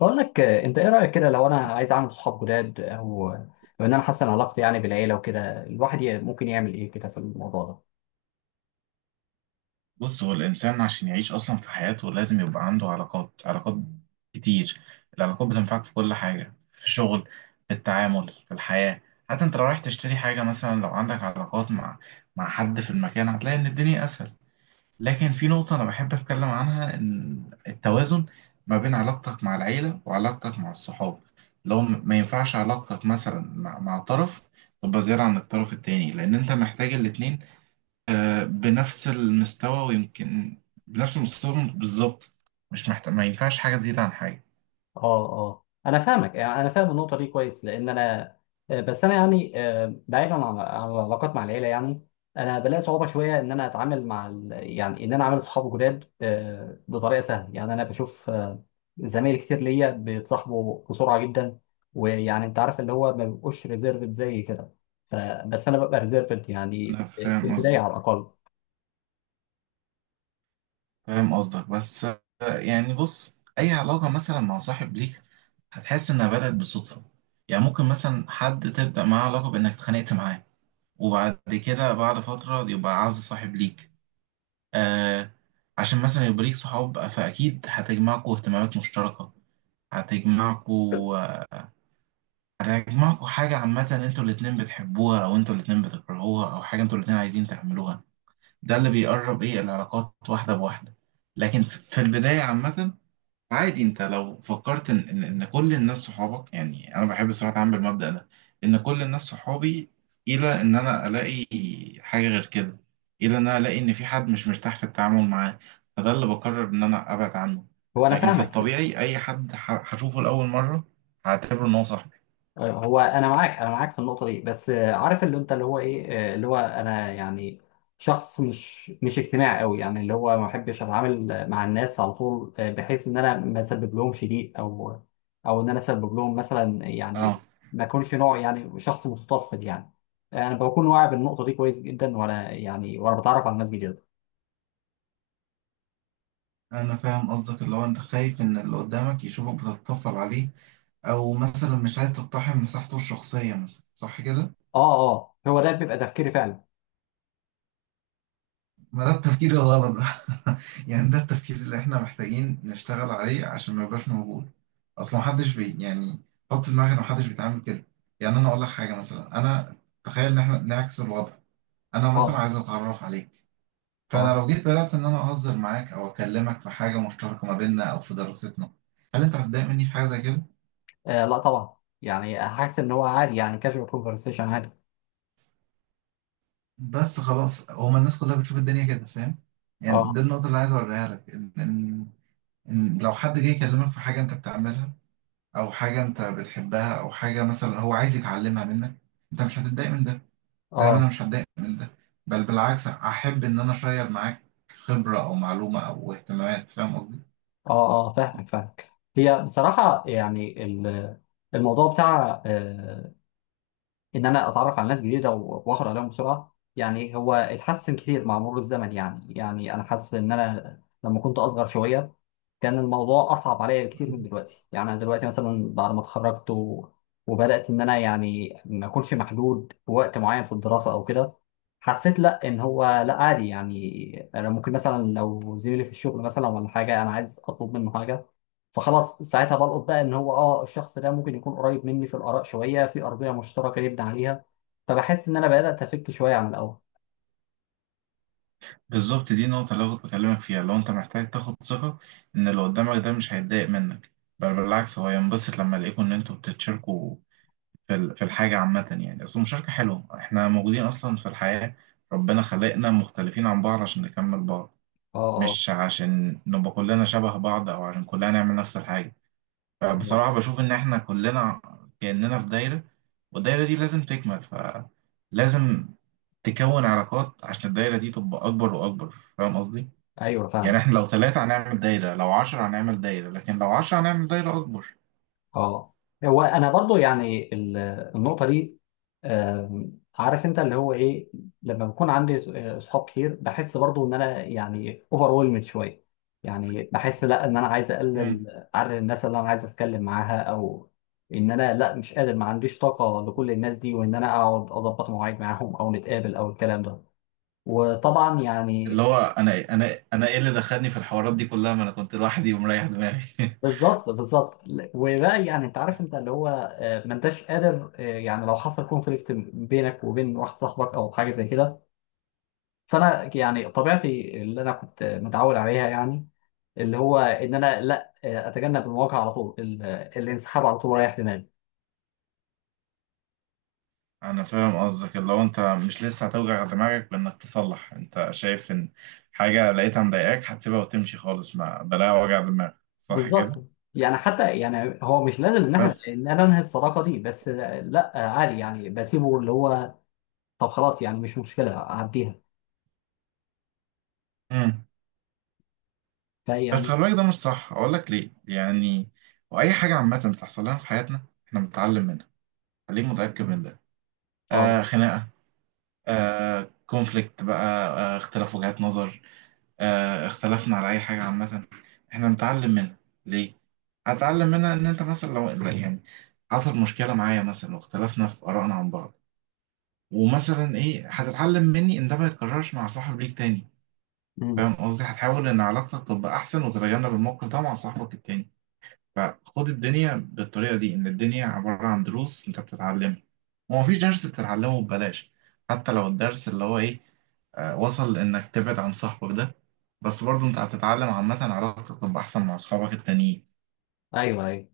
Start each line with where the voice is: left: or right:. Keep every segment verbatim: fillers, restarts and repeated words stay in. left: بقول لك، آه، انت ايه رايك كده لو انا عايز اعمل صحاب جداد او آه، ان انا احسن علاقتي يعني بالعيله وكده، الواحد ي- ممكن يعمل ايه كده في الموضوع ده؟
right: بص، هو الإنسان عشان يعيش أصلا في حياته لازم يبقى عنده علاقات علاقات كتير. العلاقات بتنفعك في كل حاجة، في الشغل، في التعامل، في الحياة. حتى أنت لو رايح تشتري حاجة مثلا، لو عندك علاقات مع مع حد في المكان هتلاقي إن الدنيا أسهل. لكن في نقطة أنا بحب أتكلم عنها، إن التوازن ما بين علاقتك مع العيلة وعلاقتك مع الصحاب، لو م- ما ينفعش علاقتك مثلا مع, مع طرف تبقى زيادة عن الطرف التاني، لأن أنت محتاج الاتنين آه، بنفس المستوى، ويمكن بنفس المستوى بالظبط. مش محتاج، ما ينفعش حاجة تزيد عن حاجة.
left: اه، اه، انا فاهمك، يعني انا فاهم النقطه دي كويس، لان انا آه، بس انا يعني آه، بعيدا عن عن العلاقات مع العيله، يعني انا بلاقي صعوبه شويه ان انا اتعامل مع ال... يعني ان انا اعمل صحاب جداد آه، بطريقه سهله. يعني انا بشوف آه، زمايل كتير ليا بيتصاحبوا بسرعه جدا، ويعني انت عارف، اللي هو ما بيبقوش ريزيرفد زي كده. ف- بس انا ببقى ريزيرفد يعني
right: أنا
left: آه، في
right: فاهم
left: البدايه
right: قصدك،
left: على الاقل.
right: فاهم قصدك. بس آه، يعني بص، أي علاقة مثلا مع صاحب ليك هتحس إنها بدأت بالصدفة. يعني ممكن مثلا حد تبدأ معاه علاقة بإنك اتخانقت معاه، وبعد كده بعد فترة يبقى أعز صاحب ليك. آه. عشان مثلا يبقى ليك صحاب، فأكيد هتجمعكوا اهتمامات مشتركة، هتجمعكوا آه، أنا هيجمعكوا حاجة عامة، انتوا الاتنين بتحبوها، أو انتوا الاتنين بتكرهوها، أو حاجة انتوا الاتنين عايزين تعملوها. ده اللي بيقرب إيه العلاقات واحدة بواحدة. لكن في في البداية عامة، عادي. انت لو فكرت إن إن إن كل الناس صحابك، يعني أنا بحب الصراحة أعمل بالمبدأ ده، إن كل الناس صحابي، إلى إن أنا ألاقي حاجة غير كده، إلى إن أنا ألاقي إن في حد مش مرتاح في التعامل معاه، فده اللي بقرر إن أنا أبعد عنه.
left: هو انا
right: لكن في
left: فاهمك.
right: الطبيعي أي حد ه- هشوفه لأول مرة هعتبره إن هو صاحبي.
left: آه، هو انا معاك، انا معاك في النقطه دي، بس آه، عارف اللي انت اللي هو ايه. آه، اللي هو انا يعني شخص مش مش اجتماعي قوي، يعني اللي هو ما بحبش اتعامل مع الناس على طول، آه، بحيث ان انا ما اسبب لهمش ضيق، او او ان انا اسبب لهم مثلا
right: اه،
left: يعني ما اكونش نوع، يعني شخص متطفل يعني. آه، انا بكون واعي بالنقطه دي كويس جدا، وانا يعني وانا بتعرف على ناس جديده.
right: أنا فاهم قصدك، اللي هو أنت خايف إن اللي قدامك يشوفك بتتطفل عليه، أو مثلا مش عايز تقتحم مساحته الشخصية مثلا، صح كده؟
left: اه، اه، هو ده بيبقى تفكيري فعلا.
right: ما ده التفكير الغلط ده. يعني ده التفكير اللي إحنا محتاجين نشتغل عليه عشان ما يبقاش موجود. أصل محدش بي يعني حط في دماغك إن محدش بيتعامل كده. يعني أنا أقول لك حاجة، مثلا أنا تخيل إن إحنا نعكس الوضع، أنا مثلا
left: اه،
right: عايز أتعرف عليك، فأنا
left: اه،
right: لو جيت بدأت إن أنا أهزر معاك أو أكلمك في حاجة مشتركة ما بيننا أو في دراستنا، هل أنت هتضايق مني في حاجة زي كده؟
left: آه، لا طبعا، يعني حاسس ان هو عادي، يعني كاجوال كونفرسيشن عادي.
right: بس خلاص، هما الناس كلها بتشوف الدنيا كده، فاهم؟ يعني دي
left: اه،
right: النقطة اللي عايز أوريها لك، إن إن إن لو حد جه يكلمك في حاجة أنت بتعملها، أو حاجة أنت بتحبها، أو حاجة مثلا هو عايز يتعلمها منك، أنت مش هتتضايق من ده، زي ما أنا
left: اه،
right: مش هتضايق من ده. بل بالعكس، أحب إن أنا أشير معاك خبرة أو معلومة أو اهتمامات. فاهم قصدي؟
left: اه، اه، فاهمك فاهمك. هي بصراحة يعني ال- الموضوع بتاع آه، ان انا اتعرف على ناس جديدة و- واخد عليهم بسرعة، يعني هو اتحسن كتير مع مرور الزمن. يعني يعني انا حاسس ان انا لما كنت اصغر شوية كان الموضوع اصعب عليا بكتير من دلوقتي. يعني انا دلوقتي مثلا بعد ما اتخرجت و... وبدات ان انا، يعني ما اكونش محدود بوقت معين في الدراسه او كده، حسيت لا ان هو لا عادي. يعني انا ممكن مثلا لو زميلي في الشغل مثلا ولا حاجه انا عايز اطلب منه حاجه، فخلاص ساعتها بلقط بقى ان هو، اه الشخص ده ممكن يكون قريب مني في الاراء شويه، في ارضيه مشتركه نبني عليها. فبحس ان انا بدات افك شويه عن الاول.
right: بالظبط، دي النقطة اللي أنا كنت بكلمك فيها. لو أنت محتاج تاخد ثقة إن اللي قدامك ده مش هيتضايق منك، بل بالعكس هو ينبسط لما يلاقيكوا إن أنتوا بتتشاركوا في ال- في الحاجة عامة. يعني أصل المشاركة حلوة، إحنا موجودين أصلا في الحياة، ربنا خلقنا مختلفين عن بعض عشان نكمل بعض،
left: اه،
right: مش عشان نبقى كلنا شبه بعض، أو عشان كلنا نعمل نفس الحاجة.
left: اه، آه.
right: فبصراحة بشوف إن إحنا كلنا كأننا في دايرة، والدايرة دي لازم تكمل، فلازم تكون علاقات عشان الدايرة دي تبقى أكبر وأكبر. فاهم قصدي؟
left: ايوه،
right: يعني
left: فاهم.
right: إحنا لو ثلاثة هنعمل دايرة، لو عشرة هنعمل دايرة، لكن لو عشرة هنعمل دايرة أكبر.
left: اه، هو انا برضو يعني ال- النقطه دي، آم، عارف انت اللي هو ايه، لما بكون عندي ص- آه، صحاب كتير بحس برضو ان انا يعني اوفر ويلمد شويه. يعني بحس لا، ان انا عايز اقلل عدد الناس اللي انا عايز اتكلم معاها، او ان انا لا، مش قادر، ما عنديش طاقه لكل الناس دي، وان انا اقعد اضبط مواعيد معاهم او نتقابل او الكلام ده. وطبعا
right: اللي
left: يعني،
right: هو انا انا انا ايه اللي دخلني في الحوارات دي كلها، ما انا كنت لوحدي ومريح دماغي.
left: بالظبط بالظبط. وبقى يعني انت عارف، انت اللي هو آه، ما انتش قادر آه، يعني لو حصل كونفليكت بينك وبين واحد صاحبك او حاجه زي كده، فانا يعني طبيعتي اللي انا كنت متعود عليها، يعني اللي هو ان انا لا، آه، اتجنب المواجهه على طول، ال- آه، الانسحاب على طول رايح دماغي.
right: انا فاهم قصدك، اللي هو انت مش لسه هتوجع دماغك بانك تصلح. انت شايف ان حاجه لقيتها مضايقاك هتسيبها وتمشي خالص، ما بلاها وجع دماغ، صح كده؟
left: بالظبط، يعني حتى يعني هو مش لازم ان احنا
right: بس
left: ان انا انهي الصداقه دي، بس آه، لا، آه، عادي يعني بسيبه، اللي هو طب خلاص يعني مش مشكله اعديها،
right: امم بس
left: فيعني.
right: خلي بالك، ده مش صح، اقول لك ليه. يعني واي حاجه عامه بتحصل لنا في حياتنا احنا بنتعلم منها، خليك متاكد من ده. آه،
left: اه،
right: خناقه، آه كونفليكت بقى، آه اختلاف وجهات نظر، آه، اختلفنا على اي حاجه عامه، احنا نتعلم منها. ليه؟ هتعلم منها ان انت مثلا لو لا، يعني حصل مشكله معايا مثلا واختلفنا في ارائنا عن بعض، ومثلا ايه هتتعلم مني، ان ده ما يتكررش مع صاحب ليك تاني.
left: مم.
right: فاهم قصدي؟ هتحاول ان علاقتك تبقى احسن وتتجنب الموقف ده مع صاحبك التاني. فخد الدنيا بالطريقة دي، إن الدنيا عبارة عن دروس أنت بتتعلمها، ومفيش درس بتتعلمه ببلاش. حتى لو الدرس اللي هو إيه، آه، وصل إنك تبعد عن صاحبك ده، بس برضه أنت هتتعلم عامة علاقتك تبقى أحسن مع أصحابك التانيين.
left: ايوه، ايوه.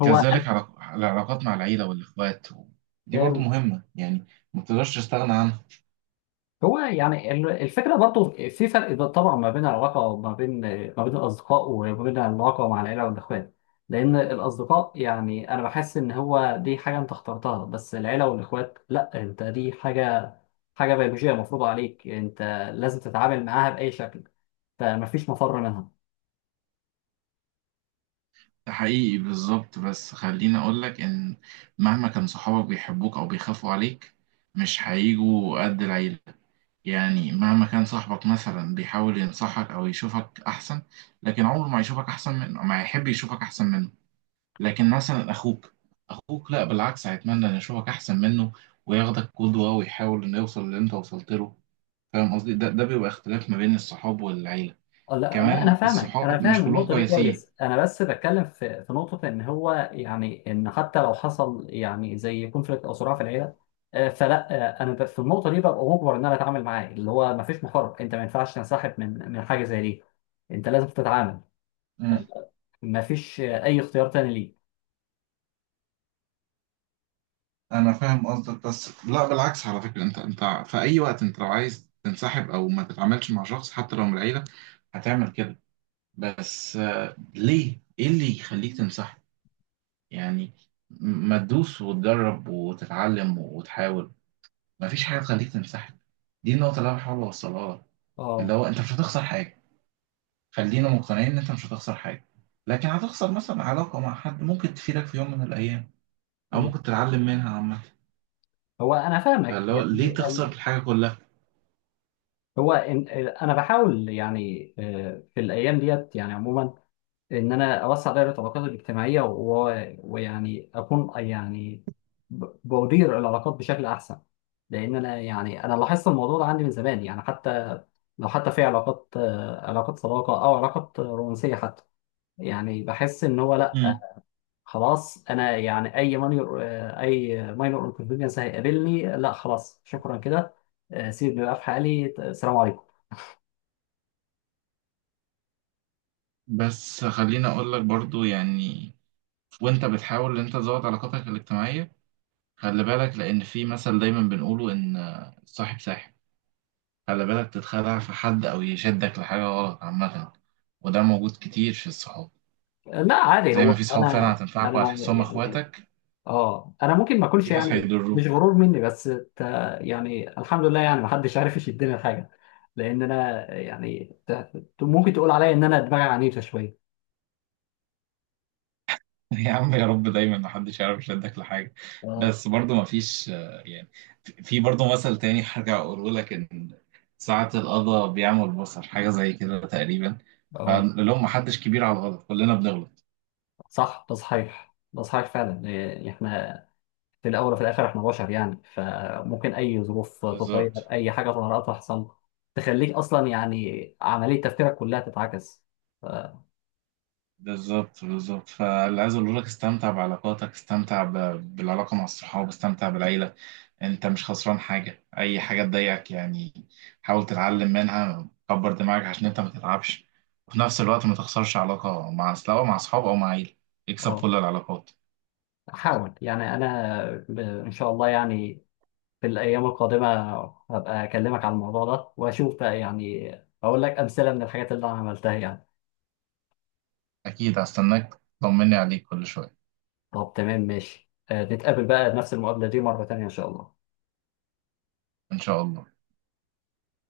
left: هو،
right: كذلك علاق- العلاقات مع العيلة والإخوات دي برضه مهمة، يعني ما تقدرش تستغنى عنها.
left: هو يعني ال- الفكرة برضو في فرق، ب- طبعا ما بين العلاقة، ما بين ما بين الأصدقاء، وما بين العلاقة مع العيلة والإخوان. لأن الأصدقاء يعني أنا بحس إن هو دي حاجة أنت اخترتها، بس العيلة والإخوات لأ، أنت دي حاجة حاجة بيولوجية مفروضة عليك، أنت لازم تتعامل معاها بأي شكل، فمفيش مفر منها.
right: ده حقيقي بالظبط، بس خليني أقولك إن مهما كان صحابك بيحبوك أو بيخافوا عليك، مش هيجوا قد العيلة. يعني مهما كان صاحبك مثلا بيحاول ينصحك او يشوفك احسن، لكن عمره ما يشوفك احسن منه، ما يحب يشوفك احسن منه. لكن مثلا اخوك، اخوك لا، بالعكس هيتمنى ان يشوفك احسن منه، وياخدك قدوة، ويحاول انه يوصل اللي انت وصلت له. فاهم قصدي؟ ده ده بيبقى اختلاف ما بين الصحاب والعيلة.
left: اه، لا، لا، انا
right: كمان
left: فاهمك، انا
right: الصحاب مش
left: فاهم
right: كلهم
left: النقطه دي
right: كويسين.
left: كويس، انا بس بتكلم في في نقطه، ان هو يعني، ان حتى لو حصل يعني زي كونفليكت او صراع في العيله، آه، فلا، آه، انا ب- في النقطه دي ببقى مجبر ان انا اتعامل معاه، اللي هو ما فيش محارب، انت ما ينفعش تنسحب من من حاجه زي دي، انت لازم تتعامل.
right: مم.
left: آه، ما فيش آه، اي اختيار تاني ليك.
right: انا فاهم قصدك، بس لا بالعكس، على فكرة انت، انت في اي وقت انت لو عايز تنسحب او ما تتعاملش مع شخص حتى لو من العيلة هتعمل كده. بس آه، ليه؟ ايه اللي يخليك تمسحه؟ يعني م- ما تدوس وتجرب وتتعلم وتحاول، مفيش حاجة تخليك تمسحه. دي النقطة اللي أنا بحاول أوصلها لك، اللي
left: اه،
right: هو أنت مش هتخسر حاجة. خلينا مقتنعين إن أنت مش هتخسر حاجة، لكن هتخسر مثلا علاقة مع حد ممكن تفيدك في يوم من الأيام، أو
left: مم.
right: ممكن تتعلم منها عامة.
left: هو انا فاهمك،
right: فاللي هو ليه
left: يعني
right: تخسر
left: ال-
right: الحاجة كلها؟
left: هو إن- انا بحاول يعني آه، في الايام ديت يعني عموما ان انا اوسع دائره العلاقات الاجتماعيه، و- ويعني اكون يعني ب- بدير العلاقات بشكل احسن، لان انا يعني انا لاحظت الموضوع ده عندي من زمان، يعني حتى لو حتى في علاقات، آه، علاقات صداقه او علاقات رومانسيه حتى، يعني بحس ان هو
right: مم.
left: لا، خلاص انا يعني اي مانيور آه، اي ماينور انكونفينينس هيقابلني، لا خلاص شكرا كده. آه، سيبني بقى في حالي. آه، السلام عليكم.
right: بس خليني أقول لك برضو، يعني وأنت بتحاول إن أنت تزود علاقاتك الاجتماعية، خلي بالك، لأن في مثل دايما بنقوله إن صاحب ساحب. خلي بالك تتخدع في حد أو يشدك لحاجة غلط عامة، وده موجود كتير في الصحاب.
left: لا عادي،
right: زي ما
left: هو
right: في صحاب فعلا
left: انا
right: هتنفعك
left: انا
right: وهتحسهم
left: يعني،
right: إخواتك،
left: اه انا ممكن ما
right: في
left: اكونش
right: ناس
left: يعني، مش
right: هيضروك.
left: غرور مني بس ت... يعني الحمد لله، يعني ما حدش عارف يشدني لحاجه، لان انا يعني ت... ت- ممكن تقول عليا ان انا دماغي عنيفه شويه.
right: يا عم يا رب دايما محدش يعرف يشدك لحاجة.
left: اه،
right: بس برضه مفيش آه، يعني في برضه مثل تاني هرجع أقوله لك، إن ساعة القضا بيعمل البصر، حاجة زي كده تقريبا.
left: اه،
right: فاللي هم محدش كبير على الغلط، كلنا بنغلط.
left: صح، ده صحيح، ده صحيح فعلا. إيه، احنا في الاول وفي الاخر احنا بشر، يعني ممكن اي ظروف تتغير،
right: بالظبط
left: اي حاجه طارئه تحصل تخليك اصلا يعني عمليه تفكيرك كلها تتعكس. ف-
right: بالظبط بالظبط فاللي عايز اقول لك، استمتع بعلاقاتك، استمتع ب- بالعلاقه مع الصحاب، استمتع بالعيله. انت مش خسران حاجه. اي حاجه تضايقك، يعني حاول تتعلم منها، كبر دماغك عشان انت ما تتعبش، وفي نفس الوقت ما تخسرش علاقه مع، سواء مع اصحاب او مع عيله. اكسب
left: اه،
right: كل العلاقات.
left: حاول يعني، انا ب- ان شاء الله يعني في الأيام القادمة هبقى أكلمك على الموضوع ده، وأشوف بقى يعني، أقول لك أمثلة من الحاجات اللي أنا عملتها يعني.
right: اكيد هستناك، طمني عليك كل شويه.
left: طب تمام ماشي، آه، نتقابل بقى نفس المقابلة دي مرة تانية إن شاء الله.
right: ان شاء الله.